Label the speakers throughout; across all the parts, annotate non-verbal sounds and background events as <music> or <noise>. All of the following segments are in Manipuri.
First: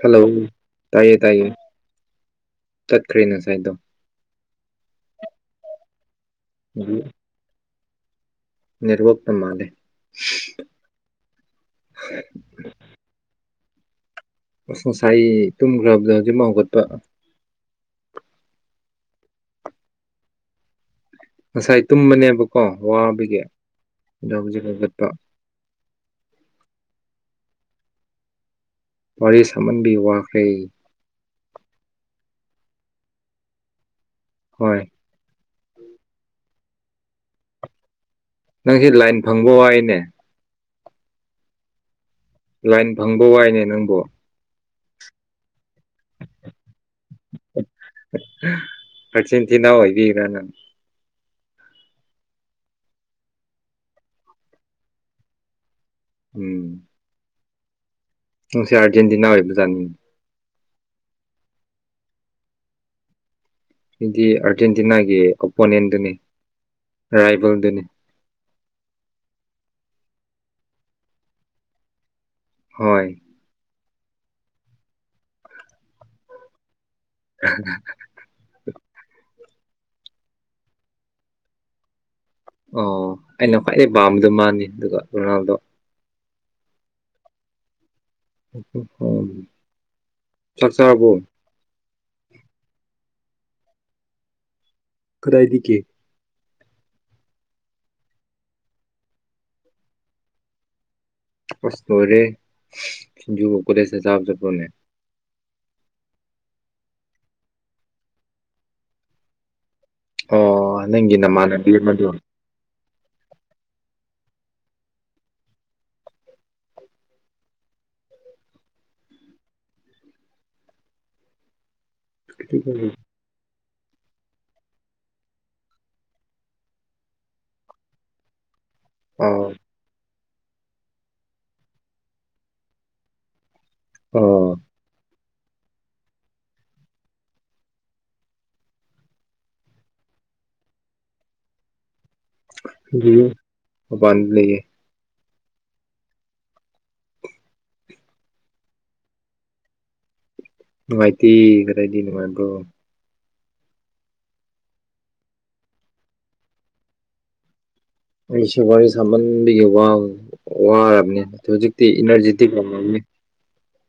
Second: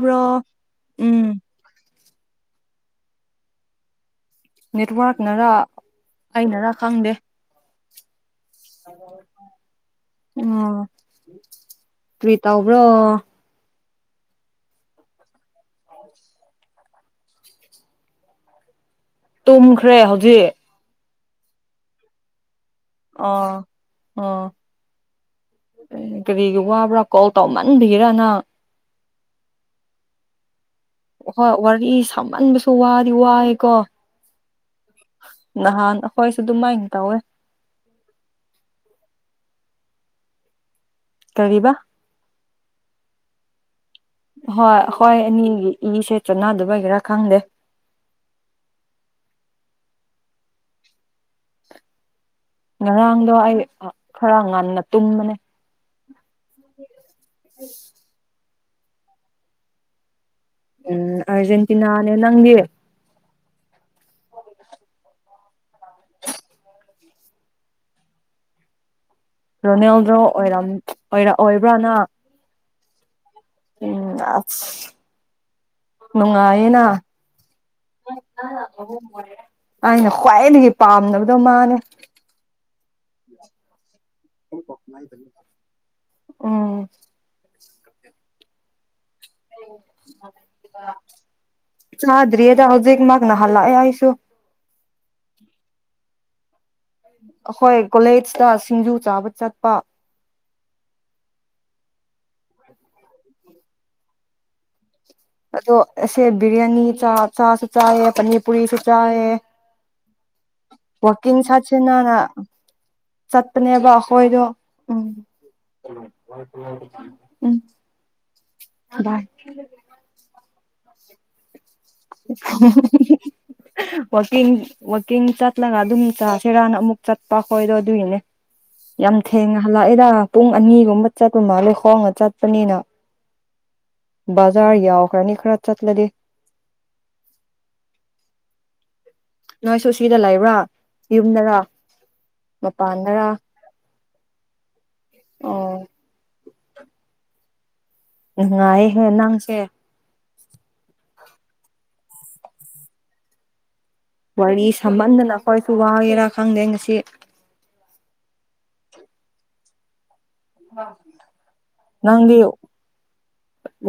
Speaker 1: ꯍꯂꯣ ꯇꯥꯏꯌꯦ
Speaker 2: ꯎꯝ
Speaker 1: ꯇꯥꯏꯌꯦ ꯆꯠꯈ꯭ꯔꯦ ꯅ ꯁꯥꯏꯗꯣ
Speaker 2: ꯅꯦꯠꯋꯥꯔꯛꯅꯔ ꯑꯩꯅꯔꯥ ꯈꯪꯗꯦ
Speaker 1: ꯔꯣꯛꯇ ꯃꯥꯂꯦ
Speaker 2: ꯑꯣ ꯀꯔꯤ ꯇꯕ꯭ꯔꯣ
Speaker 1: ꯑꯁ ꯉꯁꯥꯏ ꯇꯨꯝꯈ꯭ꯔꯕꯗ ꯍꯧꯖꯤꯛ ꯍꯧꯒꯠꯄ
Speaker 2: ꯇꯨꯝꯈ꯭ꯔꯦ ꯍꯧꯖꯤꯛ
Speaker 1: ꯉꯁꯥꯏ ꯇꯨꯝꯕꯅꯦꯕꯀꯣ ꯋꯥꯕꯒꯤ
Speaker 2: ꯑꯣ
Speaker 1: ꯑꯗꯣ ꯍꯧꯖꯤꯛ ꯍꯧꯒꯠꯄ
Speaker 2: ꯑꯦ ꯀꯔꯤꯒꯤ ꯋꯥꯕ꯭ꯔꯥ ꯀꯣꯜ ꯇꯧꯃꯟꯕꯤꯒꯔꯅꯪ
Speaker 1: ꯋꯥꯔꯤꯔꯤ ꯁꯃꯟꯕꯤ ꯋꯥꯀꯩ
Speaker 2: ꯍꯣꯏ ꯋꯥꯔꯤ ꯁꯥꯃꯟꯕꯁꯨ ꯋꯥꯗꯤ ꯋꯥꯏꯀꯣ
Speaker 1: ꯍꯣꯏ
Speaker 2: ꯅꯍꯥꯟ ꯍꯣꯏꯁꯨ ꯑꯗꯨꯃꯥꯏꯅ ꯇꯧꯋꯦ
Speaker 1: ꯅꯪꯁꯤ ꯂꯥꯏꯟ ꯐꯪꯕ ꯋꯥꯏꯅꯦ
Speaker 2: ꯀꯔꯤꯕ
Speaker 1: ꯂꯥꯏꯟ ꯐꯪꯕ ꯋꯥꯏꯅꯦ ꯅꯪꯕꯨ
Speaker 2: ꯍ ꯍꯣꯏ ꯅꯒꯤ ꯏꯁꯦ ꯆꯥꯟꯅꯗꯕꯒꯤꯔ ꯈꯪꯗꯦ
Speaker 1: ꯏꯒ
Speaker 2: ꯉꯔꯥꯡꯗꯣ ꯑꯩ ꯈꯔ ꯉꯟꯅ ꯇꯨꯝꯕꯅꯦ
Speaker 1: ꯎꯝ
Speaker 2: ꯎ
Speaker 1: ꯉꯪꯁꯦ ꯑꯔꯖꯦꯟꯇꯤꯅꯥ ꯑꯣꯏꯕꯖꯥꯅꯤꯡ
Speaker 2: ꯎꯝ ꯑꯔꯖꯦꯟꯇꯤꯅꯥꯅꯦ ꯅꯪꯗꯤꯔ
Speaker 1: ꯁꯤꯗꯤ ꯑꯥꯔꯖꯦꯟꯇꯤꯅꯥꯒꯤ ꯑꯣꯄꯣꯅꯦꯟꯗꯨꯅꯤ ꯔꯥꯏꯕꯦꯜꯗꯨꯅꯤ
Speaker 2: ꯔꯣꯅꯦꯜꯗꯣ ꯑꯣꯏꯔ ꯑꯣꯏ ꯑꯣꯏꯕ꯭ꯔꯅ
Speaker 1: ꯍꯣꯏ
Speaker 2: ꯎꯝ ꯑꯁ ꯅꯨꯡꯉꯥꯏꯌꯦꯅ
Speaker 1: ꯎ
Speaker 2: ꯑꯩꯅ ꯈ꯭ꯋꯥꯏꯗꯒꯤ ꯄꯥꯝꯅꯕꯗꯣ ꯃꯥꯅꯦ
Speaker 1: ꯑꯣ ꯑꯩꯅ ꯈ꯭ꯋꯥꯏꯗꯒꯤꯩ ꯄꯥꯝꯕꯗꯣ ꯃꯥꯅꯤ ꯑꯗꯨꯒ ꯔꯣꯅꯥꯜꯗꯣ
Speaker 2: ꯎꯝ
Speaker 1: ꯎꯝꯦ
Speaker 2: ꯀ ꯆꯥꯗ꯭ꯔꯤꯌꯦꯗ ꯍꯧꯖꯤꯛ ꯃꯥꯒ ꯅꯍꯜꯂꯑ ꯌꯥꯁꯨ
Speaker 1: ꯈꯗꯥꯏꯗꯤ ꯀꯦ
Speaker 2: ꯑꯩꯈꯣꯏ ꯀꯣꯂꯦꯖꯇ ꯁꯤꯡꯖꯨ ꯆꯥꯕ ꯆꯠꯄ
Speaker 1: ꯎ ꯇꯣꯔꯦ ꯈꯟꯖꯨ ꯀꯧꯕ ꯈꯨꯂꯦ ꯁ ꯁꯥꯐ ꯐꯣꯟꯅꯦ
Speaker 2: ꯑꯗꯣꯁꯦ ꯕꯤꯔꯌꯥꯅꯤ ꯆꯥ ꯆꯥꯁꯨ ꯆꯥꯏꯦ ꯄꯅꯤꯔ ꯄꯨꯨꯔꯤꯁꯨ ꯆꯥꯏꯦ
Speaker 1: ꯑꯣ ꯅꯪꯒꯤ
Speaker 2: ꯋꯥꯀꯤꯡ ꯁꯥ
Speaker 1: ꯅꯃꯥꯟꯅꯕꯤ ꯑꯃꯗꯣ
Speaker 2: ꯅ ꯆꯠꯄꯅꯦꯕ ꯑꯩꯈꯣꯏꯗꯣ ꯎꯝ ꯎꯝ ꯏ <unintelligible> ꯋꯥꯛꯀꯤꯡ ꯋꯥꯛꯀꯤꯡ ꯆꯠꯂꯒ ꯑꯗꯨꯝ ꯆ ꯁꯦꯔꯥꯟ ꯑꯃꯨꯛ ꯆꯠꯄ ꯈꯣꯏꯗꯣ ꯑꯗꯨꯏꯅꯦ ꯌꯥꯝ
Speaker 1: ꯑꯣ
Speaker 2: ꯊꯦꯡꯅ ꯍꯜꯂꯛꯑꯦꯗ ꯄꯨꯡ ꯑꯅꯤꯒꯨꯝꯕ ꯆꯠꯄꯃ ꯂꯩꯈꯣꯡꯒ ꯆꯠꯄꯅꯤꯅ
Speaker 1: ꯑꯣ
Speaker 2: ꯕꯥꯖꯔ ꯌꯥꯎ ꯈꯔꯅꯤ ꯈꯔ ꯆꯠꯂ ꯗ ꯅꯣꯏ ꯁꯨ ꯁꯤꯗ ꯂꯩꯕ꯭ꯔꯥ ꯌꯨꯝꯗꯔꯥ ꯃꯄꯥ ꯑꯅꯔ
Speaker 1: ꯃꯕꯥꯥꯟ ꯂꯩꯦ
Speaker 2: ꯑꯣ ꯅꯨꯡꯉꯥꯏꯍꯦ ꯅꯪꯁꯦ
Speaker 1: ꯅꯨꯡꯉꯥꯏꯇ ꯀꯗꯥꯗꯤ ꯅꯨꯡꯉꯥꯏꯒꯣ
Speaker 2: ꯋꯥꯔꯤ ꯁꯝꯍꯟꯗꯅ ꯑꯩꯈꯣꯏꯁꯨ ꯋꯥꯒꯦꯔꯥ ꯈꯪꯗꯦ ꯉꯁꯤ
Speaker 1: ꯃꯁꯤ ꯋꯥꯔꯤ ꯋꯥꯔꯤ ꯁꯃꯗꯤ ꯌꯕ ꯋꯥꯔꯕꯅꯤ ꯍꯧꯖꯤꯛꯇꯤ
Speaker 2: ꯅꯪꯗꯤ
Speaker 1: ꯏꯅꯔꯖꯤꯇꯤ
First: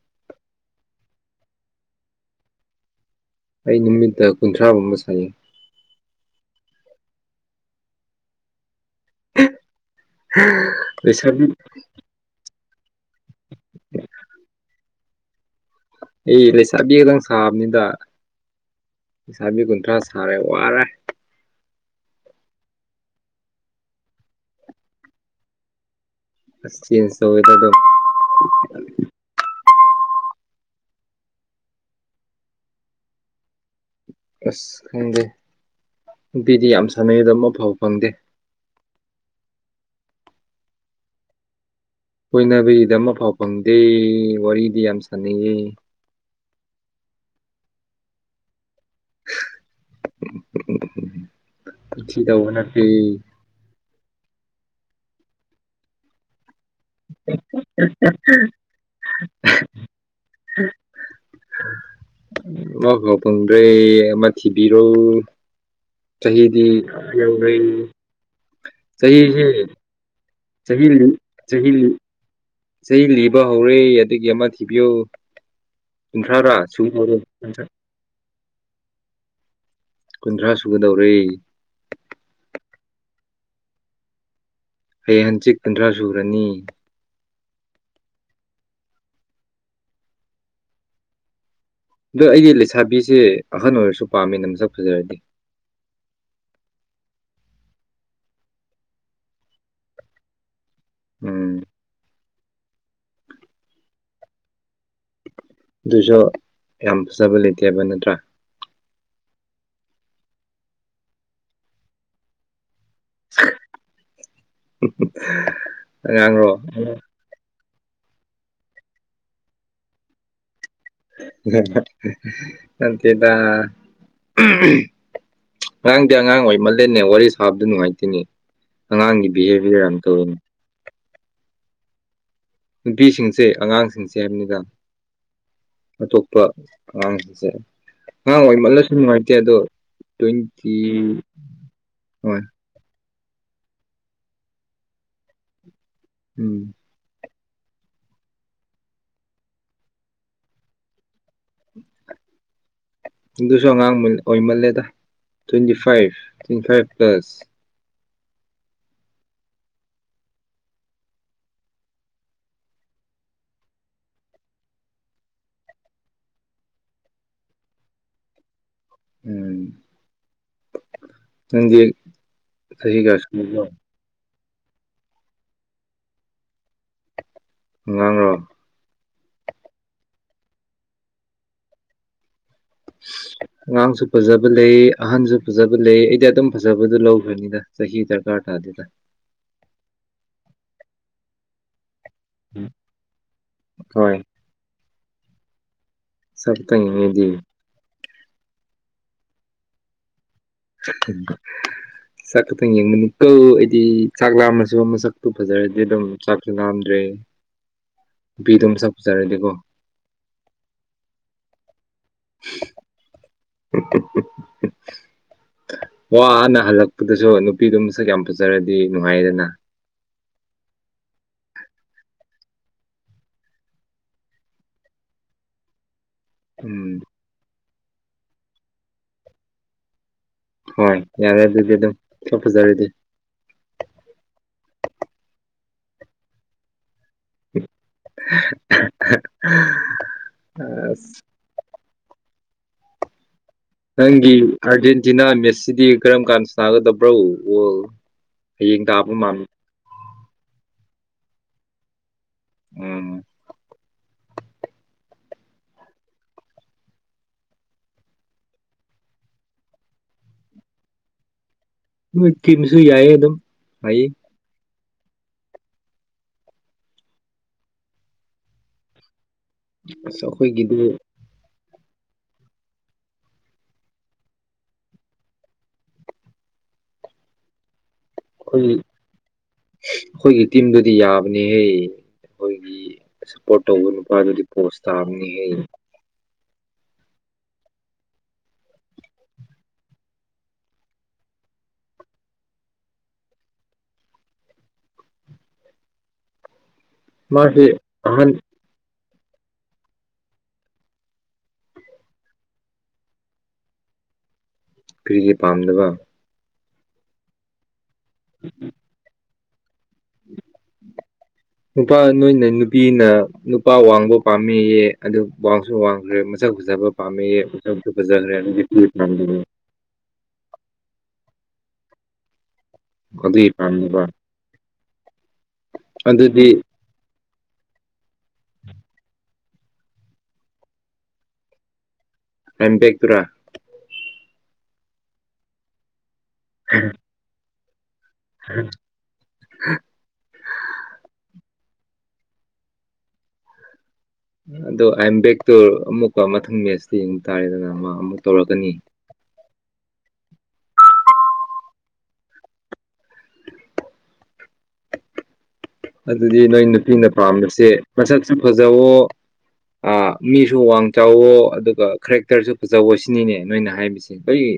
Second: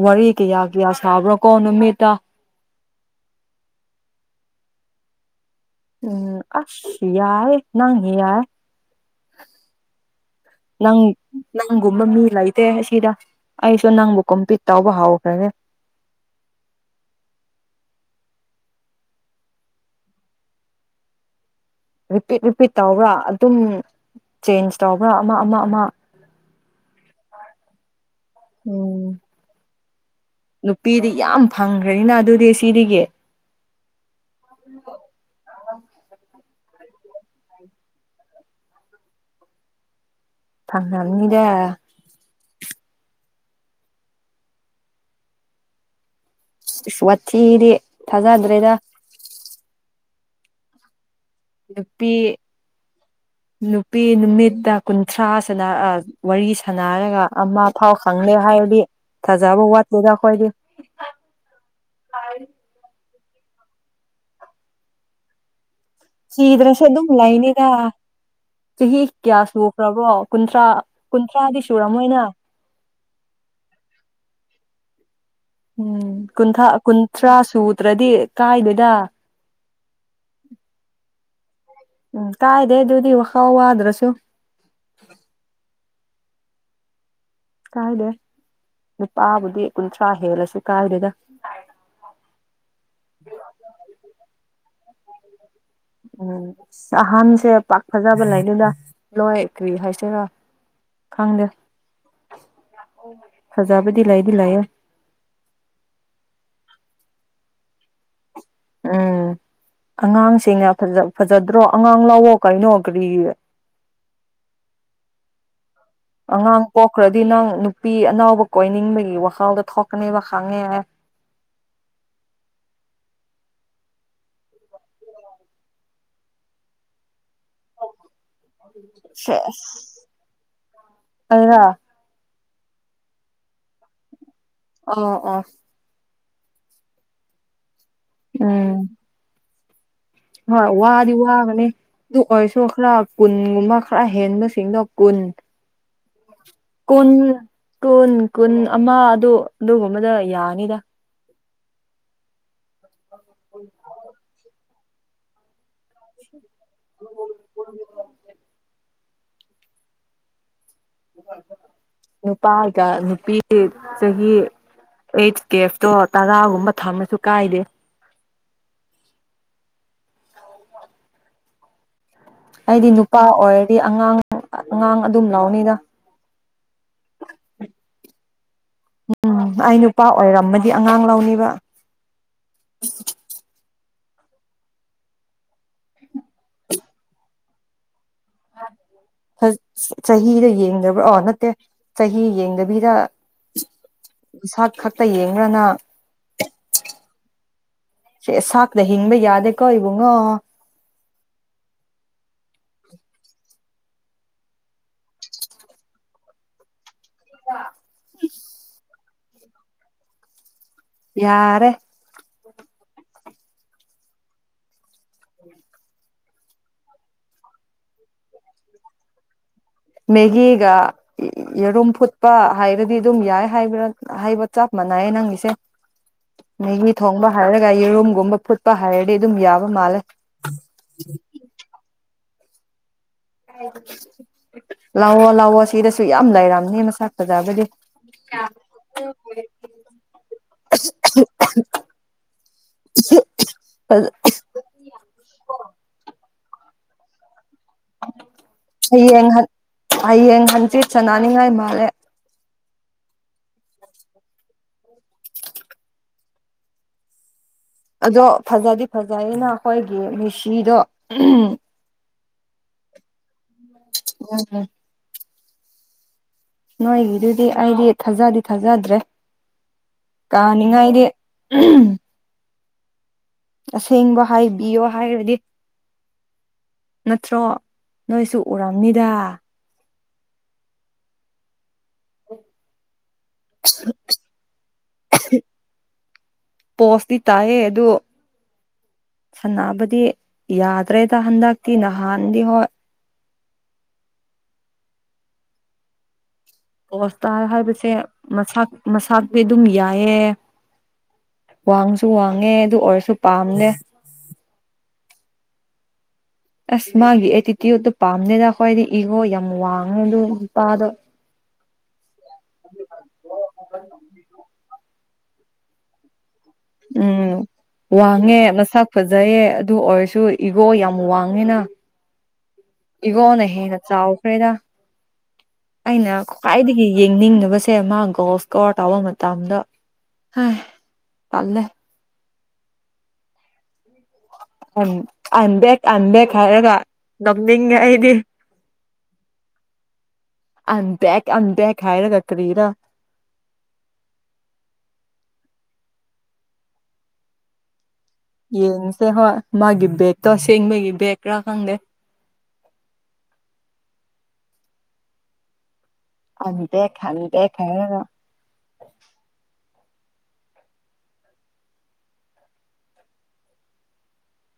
Speaker 2: ꯋꯥꯔꯤ ꯀꯌꯥ ꯀꯌꯥ ꯁꯥꯕ꯭ꯔꯣ ꯀꯣ ꯅꯨꯃꯤꯠꯇ
Speaker 1: ꯑꯩ ꯅꯨꯃꯤꯠꯇ ꯀꯨꯟꯊ꯭ꯔꯥꯃꯨꯝꯝ ꯑꯃ ꯁꯥꯏ
Speaker 2: ꯎꯝ ꯑꯁ ꯌꯥꯔ ꯅꯏ ꯌꯥꯔ ꯅꯪ
Speaker 1: ꯂꯩꯁꯥꯕꯤ
Speaker 2: ꯅꯪꯃꯃꯤ ꯂꯥꯏ ꯦ ꯑꯁꯤꯗ ꯑꯩꯁꯨ ꯅꯪꯕꯨ ꯀꯣꯝꯄꯤꯠ ꯇꯥꯎꯕ ꯍꯥꯎꯈ꯭ꯔꯅꯦꯦ
Speaker 1: ꯑꯩ ꯂꯩꯁꯥꯕꯤ ꯈꯛꯇꯪ ꯁꯥꯕꯅꯤꯗ ꯄꯁꯥꯕꯤ ꯀꯨꯟꯊ꯭ꯔꯥ ꯁꯥꯔꯦ ꯋꯥꯔꯦ
Speaker 2: ꯔꯤꯄꯤꯠ ꯔꯤꯄꯤꯠ ꯇꯧꯕ꯭ꯔꯥ ꯑꯗꯨꯝ ꯆꯦꯟꯖ ꯇꯧꯕ꯭ꯔꯥ ꯑꯃ ꯑꯃ ꯑꯃ
Speaker 1: ꯑꯁ ꯆꯦꯟꯁꯨ ꯑꯣꯏꯣꯏꯗ ꯑꯗꯨꯣ
Speaker 2: ꯎꯝ ꯅꯨꯄꯤꯗꯤ ꯌꯥꯝ ꯐꯪꯈ꯭ꯔꯅꯤꯅ ꯑꯗꯨꯗꯤ ꯁꯤꯗꯤꯗꯒꯤ
Speaker 1: ꯑꯁ ꯈꯪꯗꯦ ꯑꯗꯨꯗꯤ ꯌꯥꯝ ꯁꯥꯟꯅꯩꯗꯝ ꯑꯐꯥꯎ ꯐꯪꯗꯦ
Speaker 2: ꯐꯪꯗ
Speaker 1: ꯀꯣꯏꯅꯕꯒꯤꯗ ꯑꯃꯐꯥꯎ ꯐꯪꯗꯦ ꯋꯥꯔꯤꯗꯤ ꯌꯥꯝ ꯁꯥꯟꯅꯑ
Speaker 2: ꯋꯥꯊꯤꯗꯤ ꯊꯥꯖꯗ꯭ꯔꯦꯗ ꯅꯨꯄꯤ
Speaker 1: ꯊꯤ ꯇꯧꯕ ꯅꯄꯤ
Speaker 2: ꯅꯨꯄꯤ ꯅꯨꯃꯤꯠꯇ ꯀꯨꯟꯊ꯭ꯔꯥꯁꯤꯅ ꯋꯥꯔꯤ ꯁꯥꯟꯅ ꯍꯥꯏꯔꯒ ꯑꯃ ꯊꯥꯎ ꯈꯪꯗꯦ ꯍꯥꯏꯔꯗꯤ ꯊꯥꯖꯕ ꯋꯥꯠꯇꯦꯗ ꯑꯩꯈꯣꯏꯗꯤ <inaudible>
Speaker 1: ꯃ ꯐꯪꯗ꯭ꯔꯦ ꯃꯥꯥꯊꯤꯕꯤꯔꯣ
Speaker 2: ꯁꯤꯗ꯭ꯔꯁꯦ ꯑꯗꯨꯝꯂꯏꯅꯦꯒ ꯆꯍꯤ ꯀꯌꯥ
Speaker 1: ꯆꯍꯤꯁꯦ
Speaker 2: ꯁꯨꯈ꯭ꯔꯕ꯭ꯔꯣ ꯀꯨꯟꯊ꯭ꯔꯥ ꯀꯨꯟꯊ꯭ꯔꯥꯗꯤ ꯁꯨꯔꯝꯃꯣꯏꯅ
Speaker 1: ꯏꯁꯩ ꯂꯤꯕ ꯍꯧꯔꯦ ꯑꯗꯨꯒꯤ ꯑꯃ ꯊꯤꯕꯤꯌꯨ
Speaker 2: ꯎꯝ
Speaker 1: ꯀꯨꯟꯊ꯭ꯔꯥꯔꯥ
Speaker 2: ꯀꯨꯟꯊ꯭ꯔꯥ ꯀꯨꯟꯊ꯭ꯔꯥ
Speaker 1: ꯁꯨꯒꯗꯧꯔꯦ
Speaker 2: ꯁꯨꯗ꯭ꯔꯗꯤ ꯀꯥꯏꯗꯣꯏꯗ
Speaker 1: ꯀꯨꯟꯊ꯭ꯔꯥ ꯁꯨꯒꯗꯧꯔ
Speaker 2: ꯋꯥ ꯍꯥꯎꯋꯥꯗ꯭ꯔꯁꯨ
Speaker 1: ꯍꯩ ꯍꯟꯆꯤꯠ ꯀꯨꯟꯊ꯭ꯔꯥ ꯁꯨꯔꯅꯤ
Speaker 2: ꯀꯥꯏꯗꯦ ꯅꯨꯄꯥꯕꯨꯗꯤ ꯀꯨꯟꯊ꯭ꯔꯥ ꯍꯦꯜꯂꯁꯤ ꯀꯥꯏꯗꯦꯗ
Speaker 1: ꯑꯗꯣ ꯑꯩꯗꯤ ꯂꯩꯁꯥꯕꯤꯁꯦ ꯑꯍꯟ ꯑꯣꯏꯔꯁꯨ ꯄꯥꯝꯃꯤꯅ ꯃꯁꯛ ꯐꯖꯔꯗꯤ
Speaker 2: ꯎꯝ ꯑꯍꯟꯁꯦ ꯄꯥꯛ ꯐꯖꯕ ꯂꯩꯗꯨꯗ ꯂꯅꯨꯡꯥꯏ ꯀ꯭ꯔꯤ ꯍꯥꯏꯁꯦꯔꯥ ꯈꯪꯗꯦ
Speaker 1: ꯎꯝ
Speaker 2: ꯐꯖꯕꯗꯤ ꯂꯥꯏꯗꯤ ꯂꯥꯛꯌꯦꯦ
Speaker 1: ꯑꯗꯨꯁꯨ ꯌꯥꯝ ꯐꯖꯕ ꯂꯩꯇꯦꯕ ꯅꯠꯇ꯭ꯔꯥ
Speaker 2: ꯎꯝ ꯑꯉꯥꯡꯁꯤꯡꯅ ꯐꯖꯗ꯭ꯔꯣ ꯑꯉꯥꯡ ꯂꯥꯛꯑꯣꯣ ꯀꯩꯅꯣ ꯀꯔꯤ
Speaker 1: ꯑꯉꯥꯡꯔꯣ
Speaker 2: ꯑꯉꯥꯡ ꯄꯣꯛꯈ꯭ꯔꯗꯤ ꯅꯪ ꯄꯄꯤ ꯑꯅꯥꯎꯕ ꯀꯣꯏꯅꯤꯡꯕꯒꯤ ꯋꯥꯈꯜꯗꯣ ꯊꯣꯛꯀꯅꯦꯕ ꯈꯪꯉꯦ ꯍꯥꯏ
Speaker 1: ꯃꯠꯇꯗ ꯑꯉꯥꯡꯗꯤ ꯑꯉꯥꯡ ꯑꯣꯏꯃꯂꯦꯅꯦ ꯋꯥꯔꯤꯁꯦ ꯍꯥꯥꯕꯗꯨ ꯅꯨꯡꯉꯥꯏꯇꯣꯏꯅꯦ ꯑꯉꯥꯡꯒꯤ
Speaker 2: ꯁꯦꯁ
Speaker 1: ꯕꯤꯍꯦꯕꯤꯌꯔ ꯌꯥꯝ ꯇꯧꯋꯤꯅꯤ
Speaker 2: ꯑꯩꯔ
Speaker 1: ꯅꯨꯄꯤꯁꯤꯡꯁꯦ ꯑꯉꯥꯡꯁꯤꯡꯁꯦ ꯍꯥꯏꯕꯅꯤꯅ
Speaker 2: ꯑꯣ ꯑꯣ
Speaker 1: ꯑꯇꯣꯞ ꯑꯉꯥꯡꯁꯦ ꯑꯉꯥꯡ
Speaker 2: ꯎꯝ
Speaker 1: ꯑꯣꯏꯃꯜꯂꯁꯨ ꯅꯨꯡꯉꯥꯏꯇꯦ ꯑꯗꯣ
Speaker 2: ꯍꯣꯏ
Speaker 1: ꯇ꯭ꯋꯦꯟꯇꯤ
Speaker 2: ꯋꯥꯗꯤ ꯋꯥꯕꯅꯤ ꯑꯗꯨ
Speaker 1: ꯍꯣꯏ
Speaker 2: ꯑꯣꯏꯁꯨ ꯈꯔ ꯀꯨꯟꯒꯨꯝꯕ ꯈꯔ ꯍꯦꯟꯕꯁꯤꯡꯗꯣ ꯀꯨꯟ
Speaker 1: ꯎꯝ
Speaker 2: ꯀꯨꯟ ꯀꯨꯟ ꯀꯨꯟ ꯑꯃ ꯑꯗꯨ ꯑꯗꯨꯒꯨꯝꯕꯗ ꯌꯥꯅꯤꯗ
Speaker 1: ꯁꯨꯣ ꯑꯉꯥꯡꯥꯡ ꯑꯣꯏ ꯃꯜꯂꯦꯗ twenty five twenty five plus
Speaker 2: ꯅꯨꯄꯥꯒ ꯅꯨꯄꯤ ꯆꯍꯤ ꯑꯩꯠ ꯀꯦꯐꯇꯣ ꯇꯔꯥꯒꯨꯝꯕ ꯊꯝꯃꯁꯨ ꯀꯥꯏꯗꯦ
Speaker 1: ꯎꯝ
Speaker 2: ꯑꯩꯗꯤ
Speaker 1: ꯆꯍꯤ
Speaker 2: ꯅꯨꯄꯥ
Speaker 1: ꯀꯌꯥ ꯁꯨꯔꯕ꯭ꯔꯣ
Speaker 2: ꯑꯣꯏꯔꯗꯤ ꯑꯉꯥꯡ ꯑꯉꯥꯡ ꯑꯗꯨꯝ ꯂꯥꯎꯅꯤꯗ
Speaker 1: ꯉ꯭ꯔꯣ
Speaker 2: ꯎꯝ ꯑꯩ ꯅꯨꯄꯥ ꯑꯣꯏꯔꯝꯃꯗꯤ ꯑꯉꯥꯡ ꯂꯧꯅꯤꯕ
Speaker 1: ꯑꯉꯥꯡꯁꯨ ꯐꯖꯕ ꯂꯩ ꯑꯍꯟꯁꯨ ꯐꯖꯕ ꯂꯩ ꯑꯩꯗꯤ ꯑꯗꯨꯝ ꯐꯖꯕꯗꯨ ꯂꯧꯈ꯭ꯔꯅꯤꯅ ꯆꯍꯤꯗ ꯆꯇꯗꯤꯗ
Speaker 2: ꯆꯍꯤꯗꯣ ꯌꯦꯡꯗꯕ꯭ꯔꯥ ꯑꯣ ꯅꯠꯇꯦ ꯆꯍꯤ ꯌꯦꯡꯗꯕꯤꯗ
Speaker 1: ꯍꯣꯏ
Speaker 2: ꯏꯁꯥ ꯈꯛ ꯇꯌꯦꯡꯒꯅ
Speaker 1: ꯁꯕ ꯀꯩꯗꯤ
Speaker 2: ꯌꯥꯗꯀꯣ ꯏꯕꯉꯣ
Speaker 1: ꯊꯦꯡ ꯆꯥꯛ ꯈꯛꯇꯪ ꯌꯦꯡꯕꯅꯤ ꯀꯧ ꯑꯩꯗꯤ ꯆꯥꯛ ꯂꯥꯝꯃꯁꯨ ꯃꯁꯛꯇꯨ ꯐꯖꯔꯗꯤ ꯑꯗꯨꯝ ꯆꯥꯛꯁꯨ ꯂꯥꯝꯗ꯭ꯔꯦ ꯕꯤ ꯑꯗꯨꯝ ꯆꯐꯖꯔꯗꯤꯦꯀꯣ
Speaker 2: ꯌꯥꯔꯦ
Speaker 1: ꯍ ꯋꯥ ꯍꯥꯟꯅ ꯍꯜꯂꯛꯄꯗꯁꯨ ꯅꯨꯄꯤꯗꯨꯝ ꯁꯛꯀ ꯌꯥꯝꯌꯥꯝ ꯐꯠꯆꯔꯗꯤ ꯅꯨꯡꯉꯥꯏꯗꯅ
Speaker 2: ꯃꯦꯒꯤꯒ ꯌꯦꯔꯨꯝ ꯐꯨꯠ ꯆꯄ ꯍꯥꯏꯔꯗꯤ ꯑꯗꯨꯝ ꯌꯥꯏ ꯍꯥꯏꯕ ꯍꯥꯏꯕ ꯆꯞ ꯃꯥꯟꯅꯩꯌꯦ ꯅꯪꯒꯤꯁꯦ ꯃꯦꯒꯤ
Speaker 1: ꯎꯝ
Speaker 2: ꯊꯣꯡꯕ ꯍꯥꯏꯔꯒ ꯌꯦꯔꯨꯝꯒꯨꯝꯕ ꯐꯨꯠꯄ ꯍꯥꯏꯔꯗꯤ ꯑꯗꯨꯝ ꯌꯥꯕ ꯃꯥꯜꯂꯦ
Speaker 1: ꯍꯣꯏ ꯌꯥꯔꯦ ꯑꯗꯨꯗꯤ ꯑꯗꯨꯝ ꯐꯖꯔꯗꯤ
Speaker 2: ꯂꯥꯛꯑꯣ ꯂꯥꯛꯑꯣ ꯁꯤꯗꯁꯨ ꯌꯥꯝ ꯂꯩꯔꯝꯅꯤ ꯃꯁꯛ ꯆꯗꯥꯕꯗꯤ <inaudible>
Speaker 1: ꯑꯁ ꯅꯪꯒꯤ ꯑꯥꯔꯖꯦꯟꯇꯤꯅꯥ ꯃꯦꯠꯁꯁꯤꯗꯤ ꯀꯔꯝ ꯀꯥꯟꯗ ꯁꯥꯥꯟꯒꯗꯕ꯭ꯔꯣ
Speaker 2: ꯍꯌꯦꯡ ꯍꯌꯦꯡ ꯍꯟꯆꯤꯠ ꯆꯅꯥꯅꯤꯡꯉꯥꯏ ꯃꯥꯜꯂꯦ
Speaker 1: ꯎꯝ
Speaker 2: ꯑꯗꯣ ꯐꯖꯗꯤ ꯐꯖꯌꯦꯅ ꯑꯩꯈꯣꯏꯒꯤ ꯃꯤꯁꯤꯗꯣ
Speaker 1: ꯅꯣꯏ ꯊꯤꯝꯁꯨ ꯌꯥꯏꯌꯦ ꯑꯗꯨꯝ ꯍꯩ
Speaker 2: ꯎ ꯍ ꯅꯣꯏꯒꯤꯗꯨꯗꯤ ꯑꯩꯗꯤ ꯊꯥꯖꯗꯤ ꯊꯥꯖꯗ꯭ꯔꯦ
Speaker 1: ꯑꯁ ꯑꯩꯈꯣꯏꯒꯤꯗꯤ
Speaker 2: ꯎ ꯑꯁꯦꯡꯕ ꯍꯥꯏꯕꯤꯌꯣ ꯍꯥꯏꯔꯗꯤ ꯅꯠꯇ꯭ꯔꯣ ꯅꯣꯏꯁꯨ
Speaker 1: ꯑꯩꯈꯣꯏ
Speaker 2: ꯎꯔꯝꯅꯤꯗ
Speaker 1: ꯑꯩꯈꯣꯏꯒꯤ ꯇꯤꯝꯗꯨꯗꯤ ꯌꯥꯕꯅꯦꯍꯦ ꯑꯩꯈꯣꯏꯒꯤ ꯁꯞꯄꯣꯔꯠ ꯇꯧꯕ ꯅꯨꯄꯥꯗꯨꯗꯤ ꯄꯣꯁ ꯇꯥꯕꯅꯤ ꯍ
Speaker 2: ꯄꯣꯁꯇꯤ ꯇꯥꯏꯌꯦ ꯑꯗꯨ ꯁꯥꯟꯅꯕꯗꯤ ꯌꯥꯗ꯭ꯔꯦꯗ ꯍꯟꯗꯛꯇꯤ ꯅꯍꯥꯟꯗꯤ ꯍꯣꯏ ꯑꯣꯣꯁꯇꯥ
Speaker 1: ꯃꯥꯁꯦ ꯑꯍꯟ
Speaker 2: ꯍꯥꯏꯕꯁꯦꯁ ꯃꯁꯇꯤ ꯑꯗꯨꯝ ꯌꯥꯏꯌꯦ ꯋꯥꯡꯁꯨ ꯋꯥꯡꯉꯦ ꯑꯗꯨ ꯑꯣꯏꯔꯁꯨ ꯄꯥꯝꯅꯦ
Speaker 1: ꯐꯔꯤꯒꯤ ꯄꯥꯝꯗꯕ
Speaker 2: ꯑꯁ ꯃꯥꯒꯤ ꯑꯦꯇꯤꯇ꯭ꯌꯨꯠꯇꯣ ꯄꯥꯝꯅꯦꯗ ꯑꯩꯈꯣꯏꯗꯤ ꯏꯉꯣ ꯌꯥꯝ ꯋꯥꯡꯉꯦꯗ ꯅꯨꯄꯥꯗꯣ
Speaker 1: ꯅꯨꯄꯥ ꯅꯣꯏꯅ ꯅꯨꯄꯤꯅ ꯅꯨꯄꯥ ꯋꯥꯡꯕ ꯄꯥꯝꯃꯦꯌꯦ ꯑꯗꯨ ꯋꯥꯁ ꯋꯥꯁꯦ
Speaker 2: ꯎꯝ ꯋꯥꯡꯉꯦ
Speaker 1: ꯑꯗꯨꯗꯤ
Speaker 2: ꯃꯁꯥꯛ
Speaker 1: ꯀꯔꯤ ꯄꯥꯝꯗꯕ
Speaker 2: ꯐꯖꯩꯌꯦꯦ ꯑꯗꯨ ꯑꯣꯏꯔꯁꯨ ꯏꯒꯣ ꯌꯥꯝ ꯋꯥꯡꯉ ꯑꯅꯤꯅ ꯏꯒꯣꯅꯦ
Speaker 1: ꯑꯗꯨꯒꯤ
Speaker 2: ꯍꯦ ꯅ
Speaker 1: ꯄꯥꯝꯗꯕ
Speaker 2: ꯆꯥꯎ ꯀꯦꯗ ꯑꯩꯅ
Speaker 1: ꯑꯗꯨꯗꯤ
Speaker 2: ꯀꯥꯏꯗꯒꯤ ꯌꯦꯡꯅꯤꯡ ꯅꯨ ꯁꯦ ꯃꯥ ꯒꯣ ꯏꯁꯀꯣꯔ ꯇꯥꯕ ꯃꯇꯝꯗ ꯍꯥꯏ ꯇꯜꯂꯦ
Speaker 1: ꯑꯝꯄꯦꯛꯇꯨꯔꯥ
Speaker 2: ꯑꯟꯕ ꯑꯟꯕꯦ ꯍꯥꯏꯔꯒ ꯅ
Speaker 1: ꯍ
Speaker 2: ꯑꯗ ꯑꯗꯦ ꯈꯥꯏꯔ ꯀ ꯀꯔꯤꯔ
Speaker 1: ꯑꯗꯣ ꯑꯥꯏ ꯑꯦꯝ ꯕꯦꯛꯇꯨ ꯑꯃꯨꯛꯀ ꯃꯊꯪ ꯃꯦꯁꯇ ꯌꯦꯡꯕ ꯇꯥꯔꯦꯗꯅ ꯃꯥ ꯑꯃꯨ
Speaker 2: ꯌꯦ ꯅꯁ ꯍ ꯃꯥꯒꯤ ꯕꯦꯒꯛꯇꯣ ꯑꯁꯦꯡꯕꯒꯤ ꯕꯦꯒ ꯀꯔ ꯈꯪꯗꯦ
Speaker 1: ꯑꯗꯨꯗꯤ
Speaker 2: ꯑꯥꯏꯝ
Speaker 1: ꯅꯣꯏ
Speaker 2: ꯕꯦꯛ
Speaker 1: ꯅꯨꯄꯤꯅ
Speaker 2: ꯑꯥꯏꯝ ꯕꯦꯛ
Speaker 1: ꯄꯥꯝꯕꯁꯦ
Speaker 2: ꯍꯥꯏꯔꯒ
Speaker 1: ꯃꯁꯛꯁꯨ ꯐꯖꯋꯣ ꯃꯤꯁꯨ ꯋꯥꯡ ꯆꯥꯎꯋꯣ ꯑꯗꯨꯒ ꯀꯔꯦꯛꯇꯔꯁꯨ ꯐꯖꯋ ꯁꯤꯅꯤꯅꯦ ꯅꯣꯏꯅ ꯍꯥꯏꯕꯁꯦ ꯑꯩꯣꯏ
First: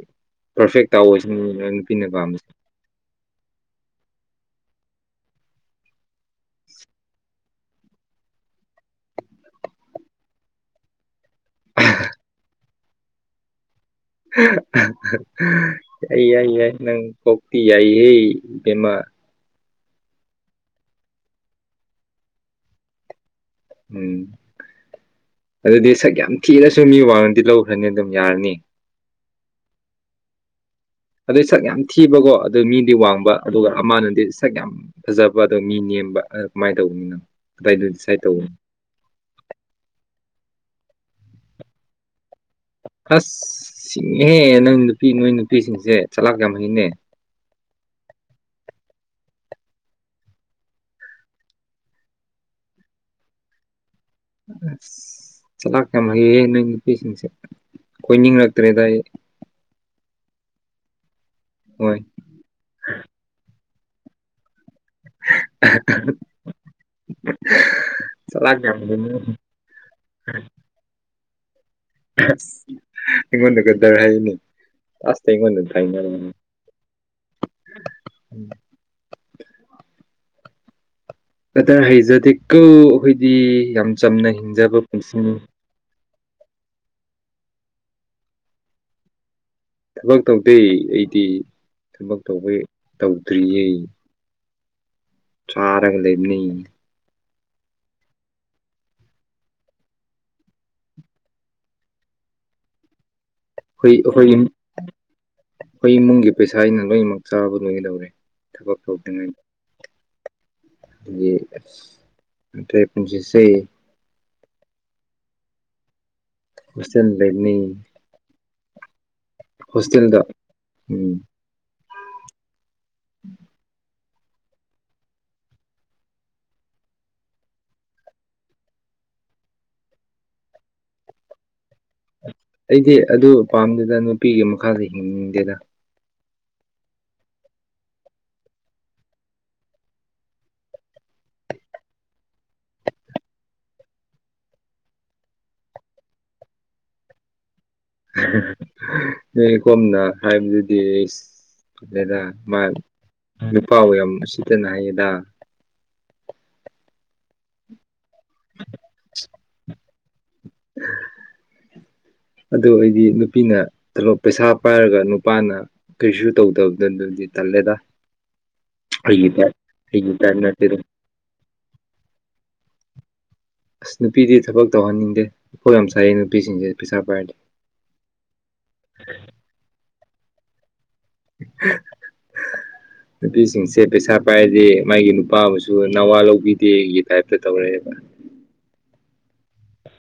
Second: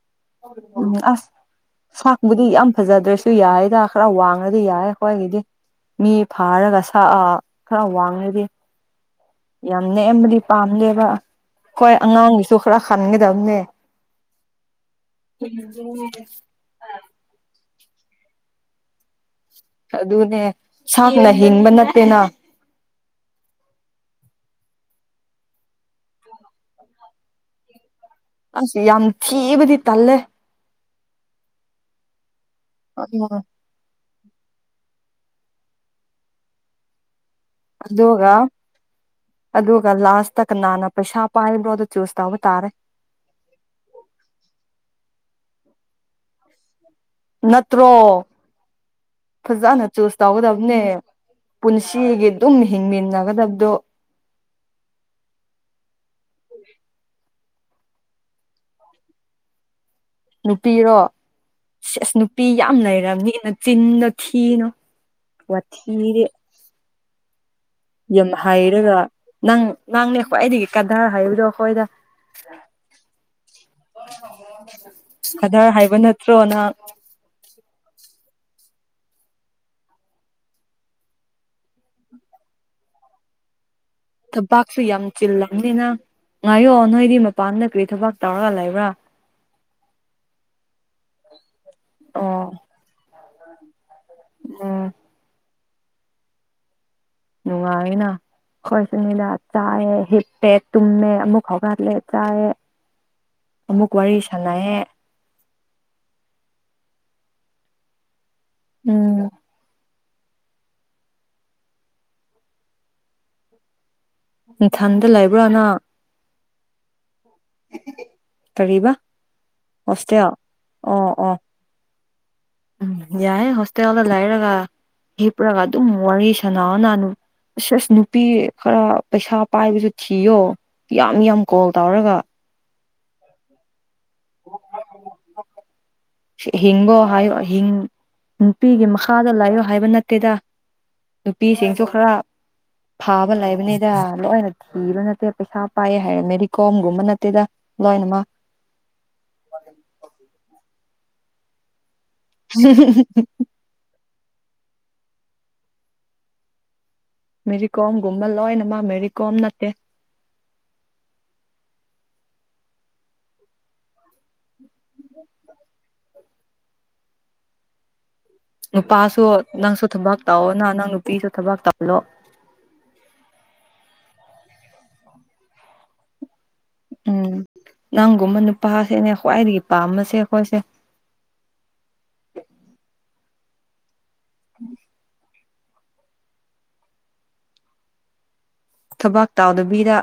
Speaker 2: ꯎꯝ ꯑꯁ ꯁꯥꯛꯄꯨꯗꯤ
Speaker 1: ꯄꯥꯝꯕꯁꯦ
Speaker 2: ꯌꯥꯝ ꯐꯖꯗ꯭ꯔꯦꯁꯨ ꯌꯥꯔꯗ ꯈꯔ ꯋꯥꯡ ꯑꯗꯨ ꯌꯥꯔꯦ ꯑꯩ꯭ꯋꯥꯣꯏꯒꯤꯗꯤ ꯃꯤ ꯐꯥꯔꯒꯛꯑ ꯈꯔ ꯋꯥꯡꯉꯗꯤ ꯌꯥꯝ ꯅꯦꯝꯦꯝꯕꯗꯤ ꯄꯥꯝꯗꯦꯕ ꯍꯣꯏ ꯑꯉꯥꯡꯒꯤꯁꯨ ꯈꯔ ꯈꯟꯒꯗꯕꯅꯦ
Speaker 1: ꯑꯩꯏꯏ ꯅꯪ ꯍꯣꯛꯇ ꯌꯥꯏꯍꯦ ꯃꯥ
Speaker 2: ꯑꯗꯨꯅꯦ ꯁꯥꯡꯅ ꯍꯤꯡꯕ ꯅꯠꯇꯦꯅ
Speaker 1: ꯎꯝ ꯑꯗꯨꯗꯤ ꯁꯛ ꯌꯥꯝ ꯊꯤꯔꯁꯨ ꯃꯤ ꯋꯥꯔꯗꯤ ꯂꯧꯈ꯭ꯔꯅꯤ ꯑꯗꯨꯝ ꯌꯥꯔꯅꯤ
Speaker 2: ꯑꯁ ꯌꯥꯝ ꯊꯤꯕꯗꯤ ꯇꯜꯂꯦ
Speaker 1: ꯑꯗꯨ ꯁꯛ ꯌꯥꯝ ꯊꯤꯕꯀꯣ ꯑꯗꯨ ꯃꯤꯗꯤ ꯋꯥꯡꯕ
Speaker 2: ꯎꯝ
Speaker 1: ꯑꯗꯨꯒ ꯑꯃꯅꯗꯤ ꯁꯛ ꯌꯥꯝ ꯐꯖꯕ ꯑꯣ ꯃꯤ ꯅꯦꯝꯕ ꯀꯃꯥꯏꯅ ꯇꯧꯕꯅꯤꯅꯪ
Speaker 2: ꯑꯗꯨꯒ ꯑꯗꯨꯒ ꯂꯥꯁ ꯇ ꯀ ꯅꯅꯥ ꯄꯩꯁꯥ ꯄꯥꯏꯕ꯭ꯔꯣ ꯑꯗꯨ ꯆꯨꯁ ꯇ
Speaker 1: ꯑꯁꯍꯦ ꯅꯪ ꯅꯨꯄꯤ ꯅꯣꯏ ꯅꯨꯄꯤꯁꯤꯡꯁꯦ ꯆꯠꯂꯥꯛꯀꯍꯩꯅꯦ
Speaker 2: ꯅꯠꯇ꯭ꯔꯣ ꯐꯖꯅ ꯆꯨꯁ ꯇꯧꯒꯗꯕꯅꯦ ꯄꯨꯟꯁꯤꯒꯤ ꯑꯗꯨꯝ ꯍꯤꯡꯃꯤꯟꯅꯒꯗꯕꯗꯣ
Speaker 1: ꯆꯂ ꯀꯃ ꯄꯁꯦ ꯑꯩꯈꯣꯏ ꯅꯤꯡꯂꯛꯇ꯭ꯔꯦ ꯇꯥꯏꯌꯦ
Speaker 2: ꯅꯨꯄꯤꯔꯣ ꯁꯤ ꯑꯁ ꯅꯨꯄꯤ ꯌꯥꯝ ꯂꯩꯔꯕꯝꯅꯤꯅ ꯆꯤꯟꯅ ꯊꯤꯅꯣ ꯄꯊꯤ ꯌꯥꯝ
Speaker 1: ꯆꯂꯥꯛ
Speaker 2: ꯍꯥꯏꯩꯔꯒ
Speaker 1: ꯍꯩꯌꯦ
Speaker 2: ꯅꯪ ꯅꯪꯅꯦ ꯑꯩꯈꯣꯏ ꯑꯩꯗꯒꯤ ꯀꯥꯙꯔ ꯍꯥꯏꯕꯗꯣ ꯑꯩꯈꯣꯏꯗ
Speaker 1: ꯏꯉꯟꯅꯒꯗꯔ ꯍꯥꯏꯅꯤ
Speaker 2: ꯈꯗꯔ ꯍꯥꯏꯕ ꯅꯠꯇ꯭ꯔꯣ ꯅꯍ
Speaker 1: ꯎꯝ ꯑꯇ ꯍꯩꯖꯗꯦꯀꯣ ꯑꯩꯈꯣꯏꯗꯤ ꯌꯥꯝ ꯆꯝꯅ ꯍꯤꯡꯖꯕ
Speaker 2: ꯊꯕꯥꯛꯁꯨ ꯌꯥꯝ
Speaker 1: ꯄꯨꯟꯁꯤꯅꯤ
Speaker 2: ꯆꯤꯜꯂꯝꯅꯤ ꯅꯪ ꯉꯥꯏꯌꯣ ꯅꯣꯏꯗꯤ ꯃꯄꯥꯟꯗ ꯀꯔꯤ ꯊꯕꯥꯛ ꯇꯧꯔꯒ ꯂꯩꯕ꯭ꯔꯥ
Speaker 1: ꯊꯕꯛ ꯇꯧꯗꯦ ꯑꯩꯗꯤ ꯊꯕꯛ
Speaker 2: ꯑꯣ
Speaker 1: ꯇꯧꯕ ꯇꯧꯗ꯭ꯔꯤꯌꯦ
Speaker 2: ꯎꯝ
Speaker 1: ꯆꯥꯔꯒ ꯂꯩꯅ
Speaker 2: ꯅꯨꯡꯉꯥꯏꯑꯅ ꯀꯣꯏꯁꯨꯅꯤꯗ ꯆꯥꯌꯦꯦ ꯍꯤꯇꯦ ꯇꯨꯝꯃꯦꯃꯦ ꯑꯃꯨꯛ ꯍꯒꯔꯂꯦ ꯆꯥꯦ
Speaker 1: ꯑꯩꯣꯏ ꯑꯩꯈꯣꯏ ꯑꯩꯈꯣꯏ ꯏꯃꯨꯡꯒꯤ ꯄꯩꯁꯥ ꯑꯩꯅ ꯂꯣꯏꯅꯃꯛ ꯆꯥꯕ ꯂꯣꯏꯅ ꯂꯧꯧꯔꯦ ꯊꯕꯛ ꯄ꯭ꯔꯣꯕ꯭
Speaker 2: ꯎꯝ
Speaker 1: ꯄꯨꯁꯦ
Speaker 2: ꯏꯊꯟꯗ ꯂꯩꯕ꯭ꯔꯥꯅ
Speaker 1: ꯎꯆꯦ ꯂꯩꯅꯤ
Speaker 2: ꯇꯔꯤꯕ ꯍꯣꯁꯇꯦꯜ ꯑꯣ
Speaker 1: ꯎꯝ
Speaker 2: ꯑꯣ ꯎꯝ ꯌꯥꯏꯦ ꯍꯣꯁꯇꯦꯜꯗ ꯂꯩꯔꯒ ꯍꯤꯞꯄꯨꯔꯒ ꯑꯗꯨꯝ ꯋꯥꯔꯤ ꯁꯥꯟꯅꯥꯑꯣ ꯅꯥꯅꯨ ꯑꯁ ꯑꯁ ꯅꯨꯄꯤ ꯈꯔ ꯄꯩꯁꯥ ꯄꯥꯏꯕꯁꯨ ꯊꯤꯌꯣ ꯌꯥꯝ ꯌꯥꯝ ꯀꯣꯜ ꯇꯧꯔꯒ
Speaker 1: ꯑꯩꯗꯤ ꯑꯗꯨ ꯄꯥꯝꯗꯦꯗ ꯅꯨꯄꯤꯒꯤ ꯃꯈꯥꯗ ꯍꯤꯡꯅꯤꯡꯗꯦꯗ
Speaker 2: ꯍꯤꯡꯕꯣ ꯍꯥꯏꯌꯣ ꯅꯨꯄꯤꯒꯤ ꯃꯈꯥꯗ ꯂꯥꯛꯌꯣ ꯍꯥꯏꯕ ꯅꯠꯇꯦꯗ ꯅꯨꯄꯤꯁꯤꯡꯁꯨ ꯈꯔ ꯐꯥꯕ ꯂꯩꯕꯅꯤꯗ ꯂꯣꯏꯅ ꯊꯤꯕ ꯅꯠꯇꯦ ꯄꯩꯁꯥ ꯄꯥꯏ ꯍꯥꯏꯔ ꯃꯦꯔꯤ ꯀꯣꯝꯒꯨꯝꯕ ꯅꯠꯇꯦꯗ ꯂꯣꯏꯅꯃꯛ
Speaker 1: ꯀꯣꯝꯅ ꯍꯥꯏꯕꯗꯨꯗꯤ ꯑꯩꯁ ꯑꯗꯨꯗ ꯃꯥ ꯅꯨꯄꯥ ꯑꯣꯏ ꯌꯥꯝ ꯁꯤꯇꯅ ꯍꯥꯏꯌꯦ ꯑꯥ
Speaker 2: ꯃꯦꯔꯤ ꯀꯣꯝ ꯨꯝꯃ ꯂꯣꯣꯏ ꯅ ꯃꯥ ꯃꯦꯔꯤ ꯀꯣꯝ ꯅꯠꯇꯦ
Speaker 1: ꯑꯗꯨ ꯑꯩꯗꯤ ꯅꯨꯄꯤꯅ ꯊꯂꯣꯞ ꯄꯩꯁꯥ ꯄꯥꯏꯔꯒ ꯅꯨꯄꯥꯅ ꯀꯩꯁꯨ ꯇꯧꯗꯕꯗ ꯑꯗꯨꯗꯤ ꯇꯜꯂꯦꯗ
Speaker 2: ꯅꯨꯄꯥꯁꯨ
Speaker 1: ꯑꯩꯒꯤ ꯇꯥꯏꯞ
Speaker 2: ꯅꯪꯁꯨ
Speaker 1: ꯑꯩꯒꯤ
Speaker 2: ꯊꯕꯛ
Speaker 1: ꯇꯥꯏꯞ
Speaker 2: ꯇꯧꯑꯣꯣ ꯅ
Speaker 1: ꯅꯠꯇꯦꯗ
Speaker 2: ꯅꯪ ꯅꯨꯄꯤꯁꯨ ꯊꯕꯛ ꯇꯧꯂꯣ
Speaker 1: ꯑꯁ ꯅꯨꯄꯤꯗꯤ ꯊꯕꯛ ꯇꯧꯍꯟꯅꯤꯡꯗꯦ ꯑꯩꯈꯣꯠ ꯌꯥꯝ ꯆꯥꯏꯌꯦ ꯅꯨ
Speaker 2: ꯎꯝ ꯅꯪꯒꯨꯝꯕ ꯅꯨꯄꯥꯁꯦꯅꯦ ꯈ꯭ꯋꯥꯏꯗꯒꯤ ꯄꯥꯝꯃꯁꯦ ꯑꯩꯈꯣꯏꯁꯦ
Speaker 1: ꯅꯨꯄꯤꯁꯤꯡꯁꯦ ꯄꯩꯁꯥ ꯄꯥꯏꯁꯦ ꯃꯥꯒꯤ ꯑꯄꯥꯝꯕꯁꯨ ꯅꯋꯥ ꯂꯧꯕꯤꯗꯦꯒꯤ ꯇꯥꯏꯞꯇ ꯇꯧꯔꯛꯑꯦꯕ
Speaker 2: ꯊꯕꯥꯛ ꯇꯥꯎꯗꯕꯤꯗ